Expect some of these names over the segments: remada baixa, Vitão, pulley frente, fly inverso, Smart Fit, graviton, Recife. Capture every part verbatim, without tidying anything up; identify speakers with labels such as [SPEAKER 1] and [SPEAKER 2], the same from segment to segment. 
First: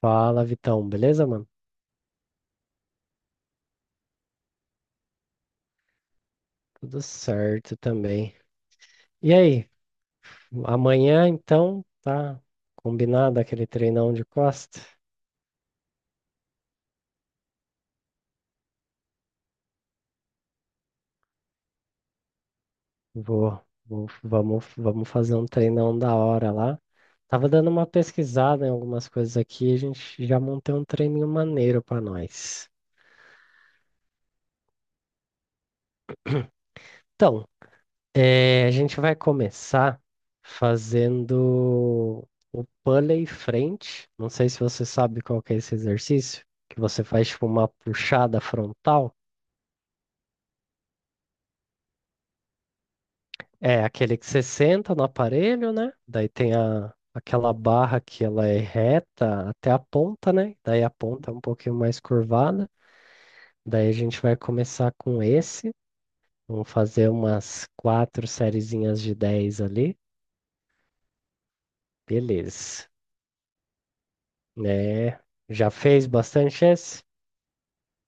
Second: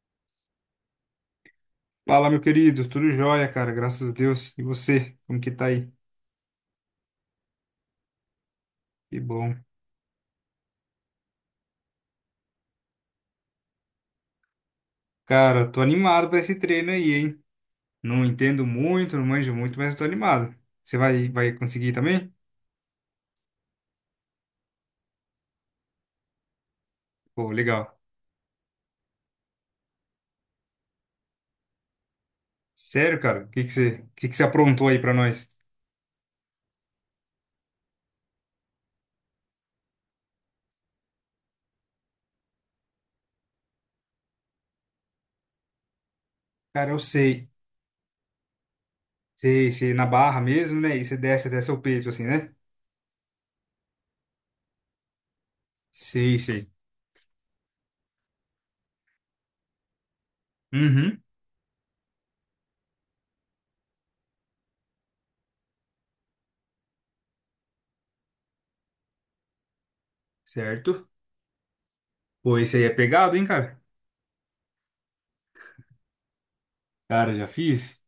[SPEAKER 1] Fala, Vitão, beleza, mano?
[SPEAKER 2] Fala, meu querido, tudo jóia, cara, graças a Deus. E você, como que tá aí?
[SPEAKER 1] Tudo certo também.
[SPEAKER 2] Que
[SPEAKER 1] E
[SPEAKER 2] bom.
[SPEAKER 1] aí, amanhã então tá combinado aquele treinão de costa?
[SPEAKER 2] Cara, tô animado pra esse treino aí, hein? Não entendo muito, não manjo muito, mas tô animado. Você vai, vai conseguir também?
[SPEAKER 1] Vou, vou- vamos, vamos fazer um treinão da hora lá.
[SPEAKER 2] Pô,
[SPEAKER 1] Tava dando uma
[SPEAKER 2] legal.
[SPEAKER 1] pesquisada em algumas coisas aqui, a gente já montou um treininho maneiro pra nós.
[SPEAKER 2] Sério, cara, o que que você, o que que você aprontou aí pra nós?
[SPEAKER 1] Então, é, a gente vai começar fazendo o pulley frente. Não sei se você sabe qual que é esse exercício, que
[SPEAKER 2] Cara, eu
[SPEAKER 1] você faz tipo
[SPEAKER 2] sei.
[SPEAKER 1] uma puxada frontal.
[SPEAKER 2] Sei, sei, na barra mesmo, né? E você desce até seu peito, assim, né?
[SPEAKER 1] É aquele que você senta no aparelho, né? Daí
[SPEAKER 2] Sei,
[SPEAKER 1] tem
[SPEAKER 2] sei.
[SPEAKER 1] a, aquela barra que ela é reta até a ponta, né? Daí a
[SPEAKER 2] Uhum,
[SPEAKER 1] ponta é um pouquinho mais curvada. Daí a gente vai começar com esse. Vamos fazer umas quatro sériezinhas de dez ali.
[SPEAKER 2] certo. Pô, esse aí
[SPEAKER 1] Beleza.
[SPEAKER 2] é pegado, hein, cara?
[SPEAKER 1] É, já fez bastante esse?
[SPEAKER 2] Cara, já fiz.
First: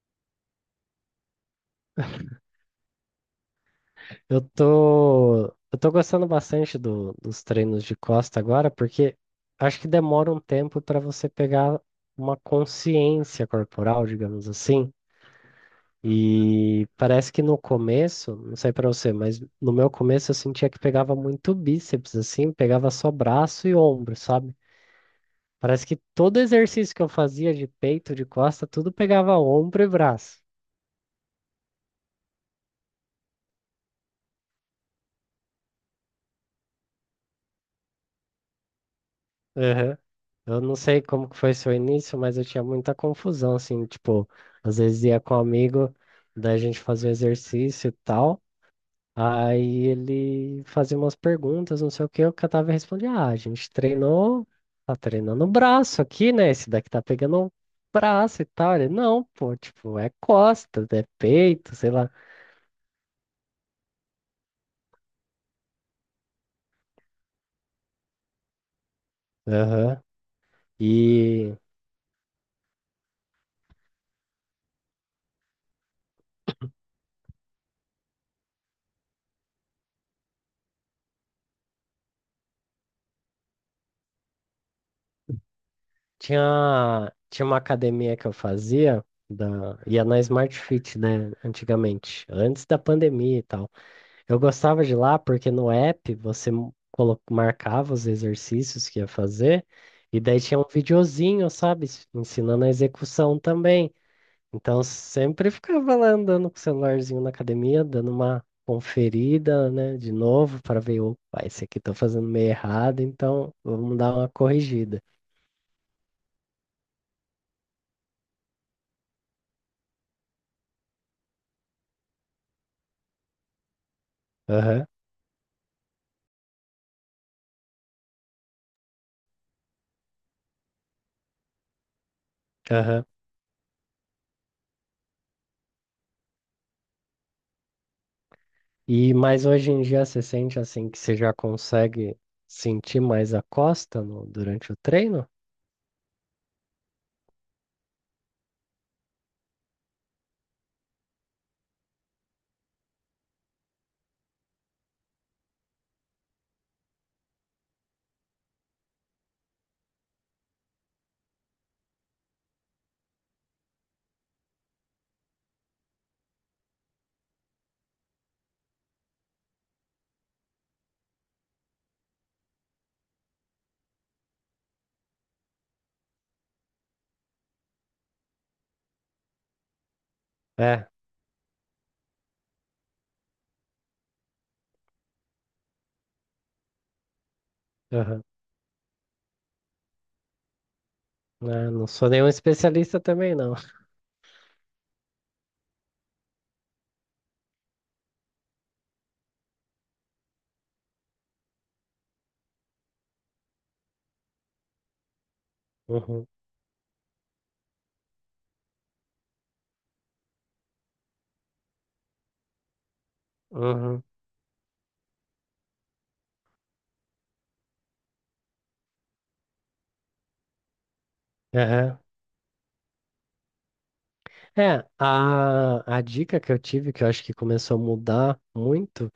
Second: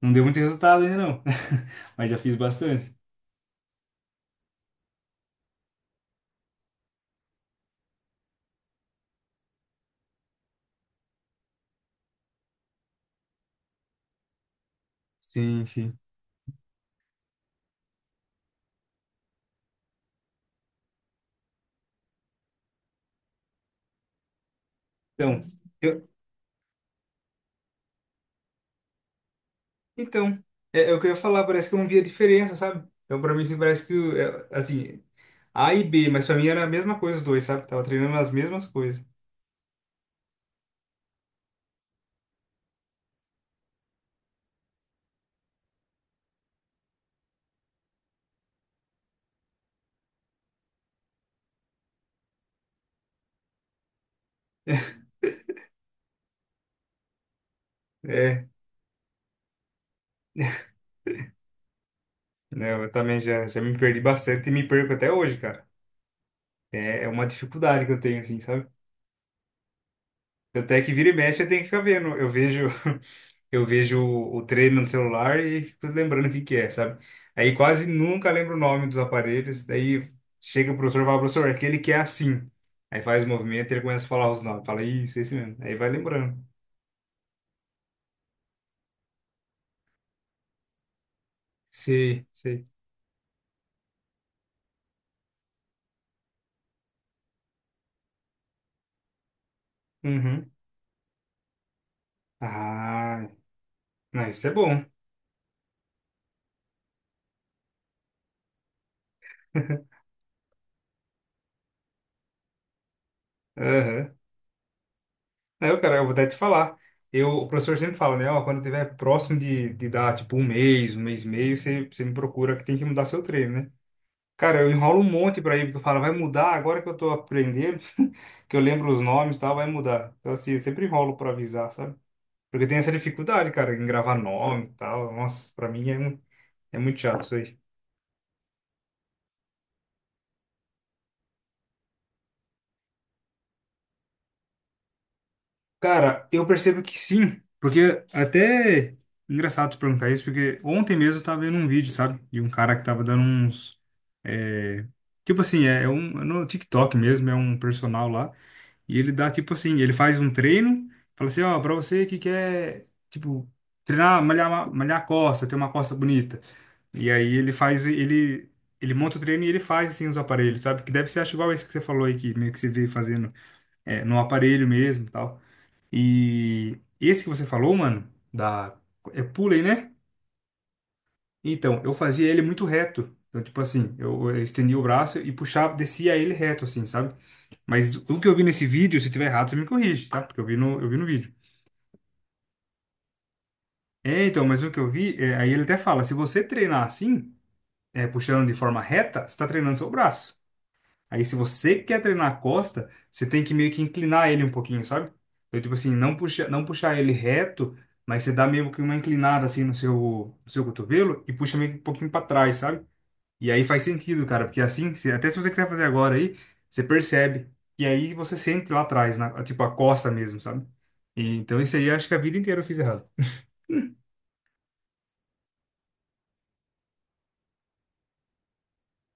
[SPEAKER 2] Não deu muito resultado ainda, não. Mas já fiz bastante.
[SPEAKER 1] Eu tô, eu tô gostando bastante do- dos treinos de costa agora, porque acho que demora um tempo para você pegar uma consciência corporal, digamos assim.
[SPEAKER 2] Sim, sim.
[SPEAKER 1] E parece que no começo, não sei para você, mas no meu começo eu sentia que pegava muito bíceps, assim, pegava só braço e ombro, sabe?
[SPEAKER 2] Então,
[SPEAKER 1] Parece que
[SPEAKER 2] eu,
[SPEAKER 1] todo exercício que eu fazia de peito, de costa, tudo pegava ombro e
[SPEAKER 2] então
[SPEAKER 1] braço.
[SPEAKER 2] é, é o que eu ia falar, parece que eu não via diferença, sabe? Então, pra mim, assim, parece que, o- é, assim, A e B, mas pra mim era a mesma coisa os dois, sabe? Tava treinando as mesmas coisas.
[SPEAKER 1] Eu não sei como que foi seu início, mas eu tinha muita confusão, assim, tipo, às vezes ia com um amigo, daí a gente fazia exercício e tal, aí ele fazia umas perguntas, não sei o que, eu catava e respondia, ah, a gente treinou, tá treinando o braço aqui, né, esse daqui tá pegando o braço e
[SPEAKER 2] É,
[SPEAKER 1] tal, ele, não, pô, tipo, é costa, é peito, sei lá.
[SPEAKER 2] né, eu também já, já me perdi bastante e me perco até hoje, cara. É, é uma dificuldade que eu tenho, assim, sabe?
[SPEAKER 1] Aham.
[SPEAKER 2] Tanto é que vira e mexe, eu
[SPEAKER 1] E
[SPEAKER 2] tenho que ficar vendo. Eu vejo, eu vejo o o treino no celular e fico lembrando o que que é, sabe? Aí quase nunca lembro o nome dos aparelhos. Daí chega o professor e fala, professor, aquele que é assim. Aí faz o movimento e ele começa a falar os nomes. Fala, isso, esse mesmo. Aí vai lembrando.
[SPEAKER 1] Tinha, tinha uma academia que eu fazia, da, ia na Smart Fit, né,
[SPEAKER 2] Sei,
[SPEAKER 1] antigamente,
[SPEAKER 2] sei.
[SPEAKER 1] antes da pandemia e tal. Eu gostava de ir lá porque no app você m- colo- marcava os exercícios que ia fazer, e daí
[SPEAKER 2] Uhum.
[SPEAKER 1] tinha um videozinho, sabe, s- ensinando a
[SPEAKER 2] Ah,
[SPEAKER 1] execução também.
[SPEAKER 2] não, isso é
[SPEAKER 1] Então
[SPEAKER 2] bom.
[SPEAKER 1] sempre ficava lá andando com o celularzinho na academia, dando uma conferida, né, de novo, para ver, opa, esse aqui tô fazendo meio errado, então vamos dar
[SPEAKER 2] Aham.
[SPEAKER 1] uma corrigida.
[SPEAKER 2] Não, cara, eu vou até te falar. Eu, o professor sempre fala, né? Ó, quando tiver próximo de, de dar, tipo, um mês, um mês e meio, você, você me procura que tem que mudar seu treino, né? Cara, eu
[SPEAKER 1] Aham,
[SPEAKER 2] enrolo um monte pra ir, porque eu falo, vai mudar agora que eu tô aprendendo, que eu lembro os nomes e tal, vai mudar. Então, assim, eu sempre enrolo pra avisar, sabe? Porque tem essa
[SPEAKER 1] aham.
[SPEAKER 2] dificuldade, cara, em gravar nome e tal. Nossa, pra mim é, um- é muito chato isso aí.
[SPEAKER 1] E mas hoje em dia você sente assim que você já consegue sentir mais a costa no- durante o treino?
[SPEAKER 2] Cara, eu percebo que sim, porque até engraçado te perguntar isso, porque ontem mesmo eu tava vendo um vídeo, sabe? De um cara que tava dando uns. é, Tipo assim, é, é um. é No TikTok mesmo, é um personal lá. E ele dá, tipo assim, ele faz um treino, fala assim, ó, pra você que quer, tipo, treinar, malhar, malhar a costa, ter uma costa bonita. E aí ele faz, ele, ele monta o treino e ele faz, assim, os aparelhos, sabe? Que deve ser, acho, igual esse que você falou aí, que meio que você vê fazendo é, no aparelho mesmo e tal. E esse que você falou, mano, da... É pulley, né?
[SPEAKER 1] É,
[SPEAKER 2] Então, eu fazia ele muito reto. Então, tipo assim, eu eu estendia o braço e puxava, descia ele reto, assim, sabe? Mas o
[SPEAKER 1] aham.
[SPEAKER 2] que eu vi nesse vídeo, se tiver errado, você me corrige, tá? Porque eu vi no, eu vi no vídeo.
[SPEAKER 1] Ah, não sou nenhum especialista também, não.
[SPEAKER 2] É, então, mas o que eu vi, é, aí ele até fala, se você treinar assim, é, puxando de forma reta, você está treinando seu braço. Aí se você quer treinar a costa, você tem que meio que inclinar ele um pouquinho, sabe? Então, tipo assim, não
[SPEAKER 1] Uhum,
[SPEAKER 2] puxa, não puxar ele reto, mas você dá meio que uma inclinada assim no seu, no seu cotovelo e puxa meio que um pouquinho para trás, sabe? E aí faz
[SPEAKER 1] uhum,
[SPEAKER 2] sentido, cara, porque assim, se- até se você quiser fazer agora aí, você percebe. E aí você sente lá atrás, na, tipo a costa mesmo, sabe? E, então isso aí eu
[SPEAKER 1] aham.
[SPEAKER 2] acho que a vida inteira eu fiz errado.
[SPEAKER 1] É, É, a, a dica que eu tive, que eu acho que começou a mudar muito,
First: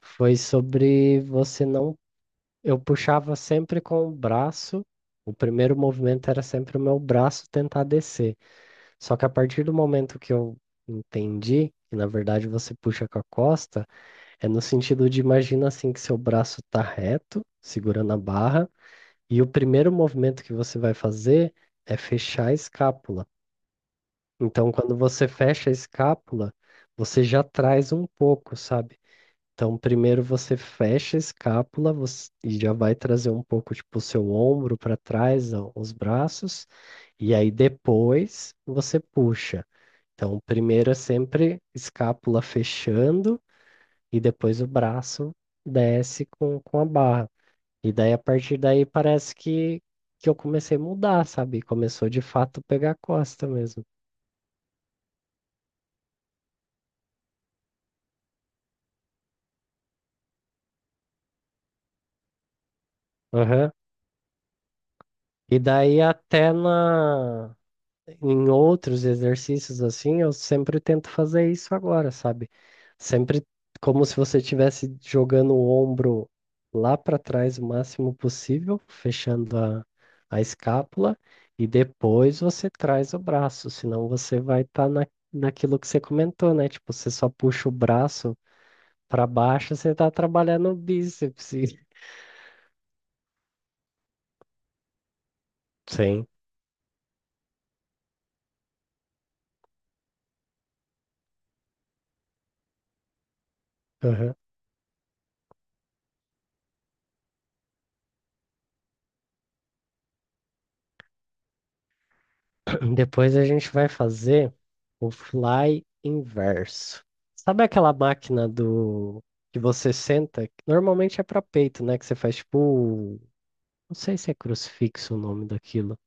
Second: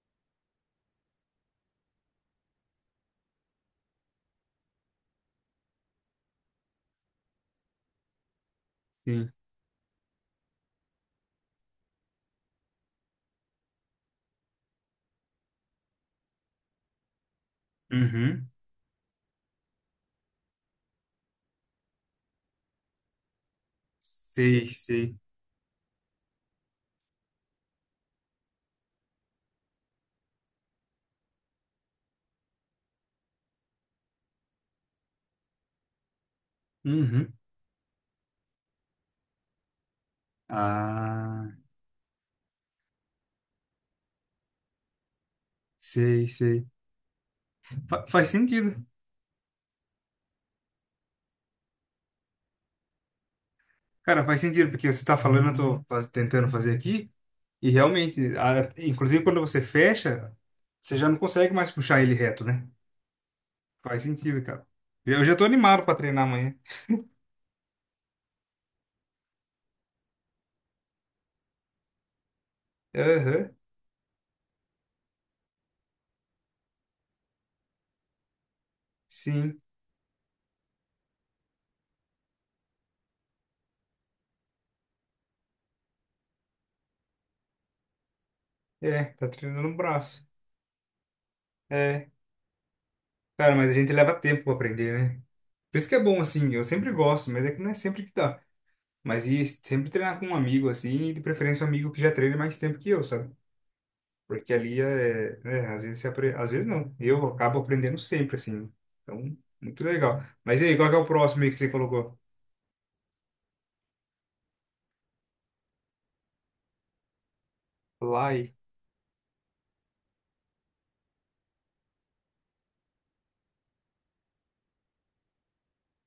[SPEAKER 1] foi sobre você não. Eu puxava sempre com o braço, o primeiro movimento era sempre o meu braço tentar descer. Só que a
[SPEAKER 2] Sim.
[SPEAKER 1] partir do momento que eu entendi que, na verdade, você puxa com a costa, é no sentido de imagina assim que seu braço está reto, segurando a
[SPEAKER 2] Uhum.
[SPEAKER 1] barra, e o primeiro movimento que você vai fazer é fechar a escápula.
[SPEAKER 2] Sei,
[SPEAKER 1] Então, quando
[SPEAKER 2] sei.
[SPEAKER 1] você fecha a escápula, você já traz um pouco, sabe? Então, primeiro você fecha a escápula você- e já vai trazer um pouco, tipo, o seu ombro para trás, ó, os braços,
[SPEAKER 2] Uhum.
[SPEAKER 1] e aí depois você puxa. Então, primeiro é
[SPEAKER 2] Ah,
[SPEAKER 1] sempre escápula fechando e depois o braço desce
[SPEAKER 2] sei,
[SPEAKER 1] com,
[SPEAKER 2] sei.
[SPEAKER 1] com a barra. E
[SPEAKER 2] Fa-
[SPEAKER 1] daí, a
[SPEAKER 2] faz
[SPEAKER 1] partir
[SPEAKER 2] sentido.
[SPEAKER 1] daí, parece que, que eu comecei a mudar, sabe? Começou de fato pegar a costa mesmo.
[SPEAKER 2] Cara, faz sentido, porque você tá falando, eu tô faz- tentando fazer aqui, e realmente, a- inclusive quando você fecha, você já não consegue mais puxar ele reto, né?
[SPEAKER 1] Aham.
[SPEAKER 2] Faz sentido, cara. Eu já tô
[SPEAKER 1] E
[SPEAKER 2] animado pra
[SPEAKER 1] daí,
[SPEAKER 2] treinar
[SPEAKER 1] até
[SPEAKER 2] amanhã.
[SPEAKER 1] na, em outros exercícios assim, eu sempre tento fazer isso agora, sabe? Sempre
[SPEAKER 2] Aham,
[SPEAKER 1] como se você estivesse jogando o ombro lá para trás o máximo possível, fechando
[SPEAKER 2] sim.
[SPEAKER 1] a, a escápula, e depois você traz o braço, senão você vai estar na, naquilo que você comentou, né? Tipo, você só puxa o braço
[SPEAKER 2] É,
[SPEAKER 1] para
[SPEAKER 2] tá treinando
[SPEAKER 1] baixo,
[SPEAKER 2] o
[SPEAKER 1] você tá
[SPEAKER 2] braço.
[SPEAKER 1] trabalhando o bíceps. e-
[SPEAKER 2] É. Cara, mas a gente leva tempo pra aprender, né? Por isso que é bom,
[SPEAKER 1] Sim.
[SPEAKER 2] assim, eu sempre gosto, mas é que não é sempre que dá. Mas e sempre treinar com um amigo, assim, e de preferência um amigo que já treina mais tempo que eu, sabe? Porque ali é, né, às vezes você apre... às vezes não. Eu acabo aprendendo sempre, assim. Então, muito legal. Mas e aí, qual que é o próximo aí que você colocou?
[SPEAKER 1] Depois a gente vai fazer o fly inverso. Sabe aquela
[SPEAKER 2] Lá
[SPEAKER 1] máquina
[SPEAKER 2] e
[SPEAKER 1] do que você senta? Que Normalmente é para peito, né? Que você faz tipo, não sei se é crucifixo o nome daquilo.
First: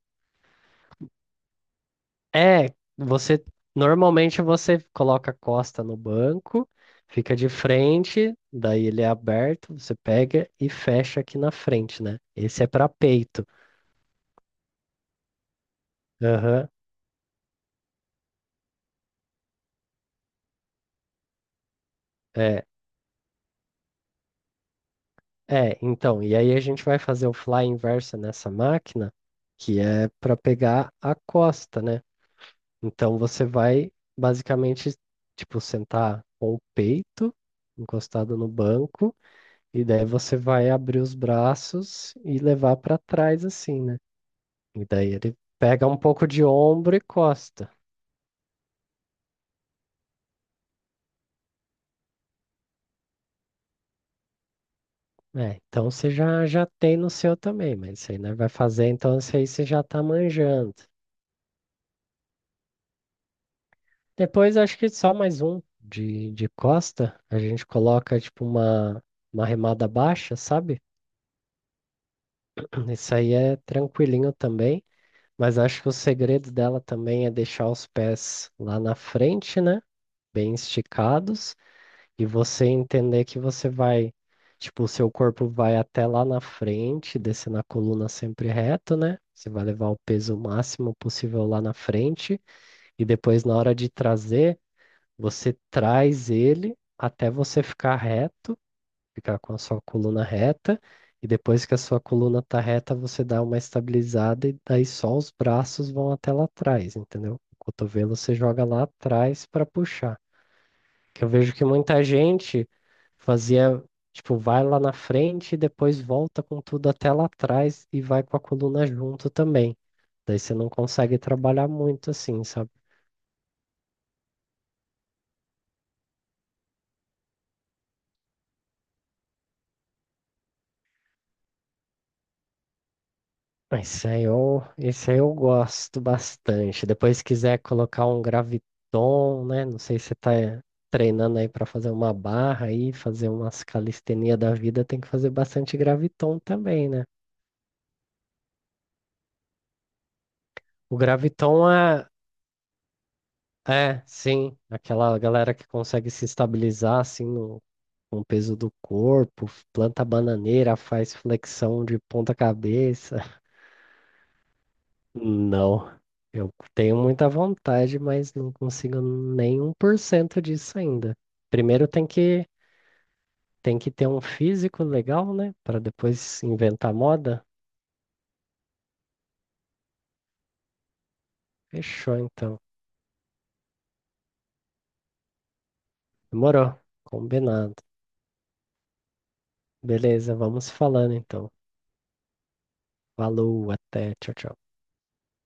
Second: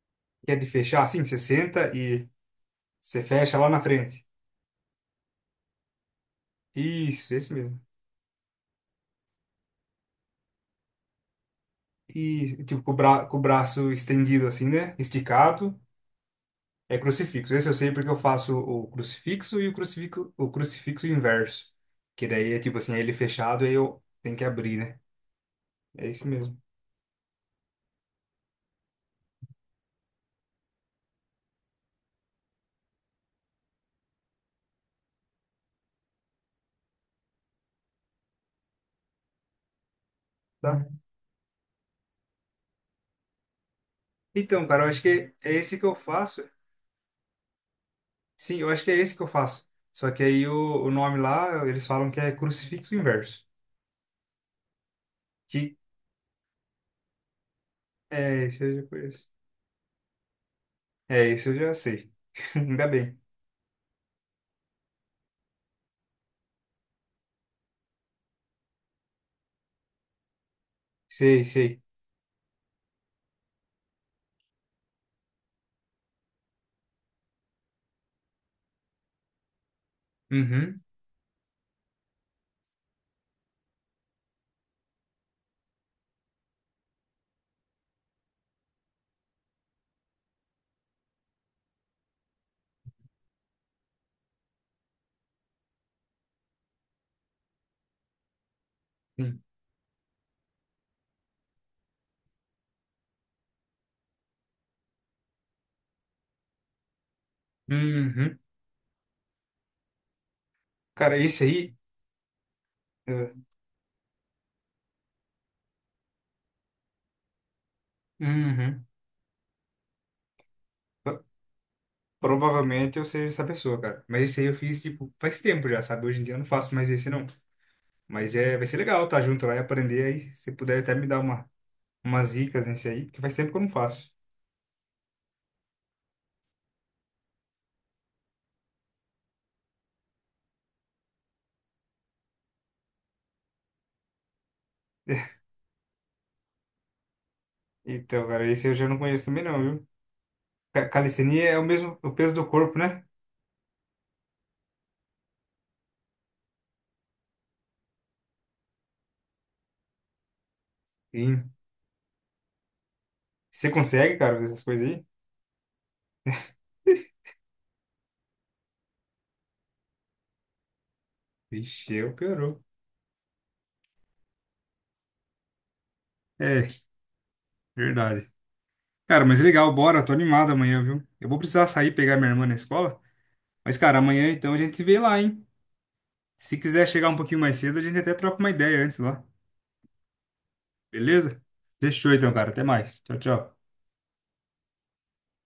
[SPEAKER 2] que é de fechar, assim, você senta e
[SPEAKER 1] É,
[SPEAKER 2] você
[SPEAKER 1] você
[SPEAKER 2] fecha lá na frente.
[SPEAKER 1] normalmente você coloca a costa no banco,
[SPEAKER 2] Isso,
[SPEAKER 1] fica de
[SPEAKER 2] esse mesmo.
[SPEAKER 1] frente, daí ele é aberto, você pega e fecha aqui na frente, né?
[SPEAKER 2] E
[SPEAKER 1] Esse é
[SPEAKER 2] tipo,
[SPEAKER 1] para
[SPEAKER 2] com o bra... com o
[SPEAKER 1] peito.
[SPEAKER 2] braço estendido, assim, né? Esticado.
[SPEAKER 1] Aham.
[SPEAKER 2] É crucifixo. Esse eu sei porque eu faço o crucifixo e o crucifixo, o crucifixo inverso. Que daí é
[SPEAKER 1] É.
[SPEAKER 2] tipo assim, é ele fechado, aí eu tenho que abrir, né?
[SPEAKER 1] É,
[SPEAKER 2] É
[SPEAKER 1] então,
[SPEAKER 2] esse
[SPEAKER 1] e aí
[SPEAKER 2] mesmo,
[SPEAKER 1] a gente vai fazer o fly inversa nessa máquina, que é para pegar a costa, né? Então você vai basicamente, tipo, sentar com o peito encostado no banco, e daí você vai
[SPEAKER 2] tá? Uhum.
[SPEAKER 1] abrir os braços e levar para trás, assim, né?
[SPEAKER 2] Então, cara,
[SPEAKER 1] E
[SPEAKER 2] eu acho
[SPEAKER 1] daí
[SPEAKER 2] que
[SPEAKER 1] ele
[SPEAKER 2] é esse que
[SPEAKER 1] pega
[SPEAKER 2] eu
[SPEAKER 1] um pouco
[SPEAKER 2] faço.
[SPEAKER 1] de ombro e costa.
[SPEAKER 2] Sim, eu acho que é esse que eu faço. Só que aí o, o nome lá, eles falam que é crucifixo inverso.
[SPEAKER 1] É,
[SPEAKER 2] Que
[SPEAKER 1] então você já, já tem no seu também, mas isso aí, né?
[SPEAKER 2] é
[SPEAKER 1] Vai
[SPEAKER 2] esse eu já
[SPEAKER 1] fazer, então
[SPEAKER 2] conheço.
[SPEAKER 1] isso aí você já tá manjando.
[SPEAKER 2] É esse eu já sei. Ainda bem.
[SPEAKER 1] Depois acho que só mais um de, de costa. A gente coloca tipo uma, uma remada baixa, sabe?
[SPEAKER 2] Sei, sei.
[SPEAKER 1] Isso aí é tranquilinho também. Mas acho que o segredo dela também é deixar os pés lá na frente, né? Bem
[SPEAKER 2] Uhum.
[SPEAKER 1] esticados. E você entender que você vai, tipo, o seu corpo vai até lá na frente, descendo a coluna sempre reto, né? Você vai levar o peso máximo possível lá na frente. E depois, na hora de trazer, você traz ele até você ficar reto, ficar
[SPEAKER 2] sim.
[SPEAKER 1] com a sua coluna reta, e depois que a sua coluna tá reta, você dá uma estabilizada e daí só os braços vão até lá atrás, entendeu? O cotovelo você
[SPEAKER 2] Uhum.
[SPEAKER 1] joga lá atrás para puxar.
[SPEAKER 2] Cara,
[SPEAKER 1] Que eu
[SPEAKER 2] esse
[SPEAKER 1] vejo que
[SPEAKER 2] aí.
[SPEAKER 1] muita gente
[SPEAKER 2] É,
[SPEAKER 1] fazia, tipo, vai lá na frente e depois volta com tudo até lá atrás e vai com a
[SPEAKER 2] Uhum.
[SPEAKER 1] coluna junto também. Daí você não consegue trabalhar muito assim, sabe?
[SPEAKER 2] Provavelmente eu seja essa pessoa, cara. Mas esse aí eu fiz, tipo, faz tempo já, sabe? Hoje em dia eu não faço mais esse, não. Mas é, vai ser legal tá junto lá e aprender aí. Se puder até me dar uma, umas dicas nesse aí, porque faz tempo que eu não
[SPEAKER 1] Ah, Esse
[SPEAKER 2] faço.
[SPEAKER 1] aí eu, esse aí eu gosto bastante. Depois, se quiser colocar um graviton, né? Não sei se você tá treinando aí para fazer uma barra aí, fazer umas calistenia da vida, tem que fazer bastante graviton também, né?
[SPEAKER 2] Então, cara, esse eu já não conheço também não, viu? Ca-
[SPEAKER 1] O
[SPEAKER 2] Calistenia
[SPEAKER 1] graviton
[SPEAKER 2] é o
[SPEAKER 1] é,
[SPEAKER 2] mesmo, o peso do corpo, né?
[SPEAKER 1] é, sim, aquela galera que consegue se estabilizar assim no, com o peso do corpo, planta bananeira, faz
[SPEAKER 2] Sim.
[SPEAKER 1] flexão de ponta cabeça.
[SPEAKER 2] Você consegue, cara, fazer essas coisas aí?
[SPEAKER 1] Não, eu tenho muita vontade, mas não consigo nem um por cento disso ainda. Primeiro
[SPEAKER 2] Vixe,
[SPEAKER 1] tem
[SPEAKER 2] eu
[SPEAKER 1] que,
[SPEAKER 2] piorou.
[SPEAKER 1] tem que ter um físico legal, né? Para depois
[SPEAKER 2] É,
[SPEAKER 1] inventar moda.
[SPEAKER 2] verdade. Cara, mas legal, bora. Tô animado amanhã, viu? Eu vou precisar sair pegar
[SPEAKER 1] Fechou,
[SPEAKER 2] minha irmã na
[SPEAKER 1] então.
[SPEAKER 2] escola. Mas, cara, amanhã então a gente se vê lá, hein? Se
[SPEAKER 1] Demorou.
[SPEAKER 2] quiser chegar um pouquinho mais
[SPEAKER 1] Combinado.
[SPEAKER 2] cedo, a gente até troca uma ideia antes lá.
[SPEAKER 1] Beleza, vamos falando
[SPEAKER 2] Beleza?
[SPEAKER 1] então.
[SPEAKER 2] Fechou então, cara. Até mais. Tchau, tchau.
[SPEAKER 1] Falou, até, tchau, tchau.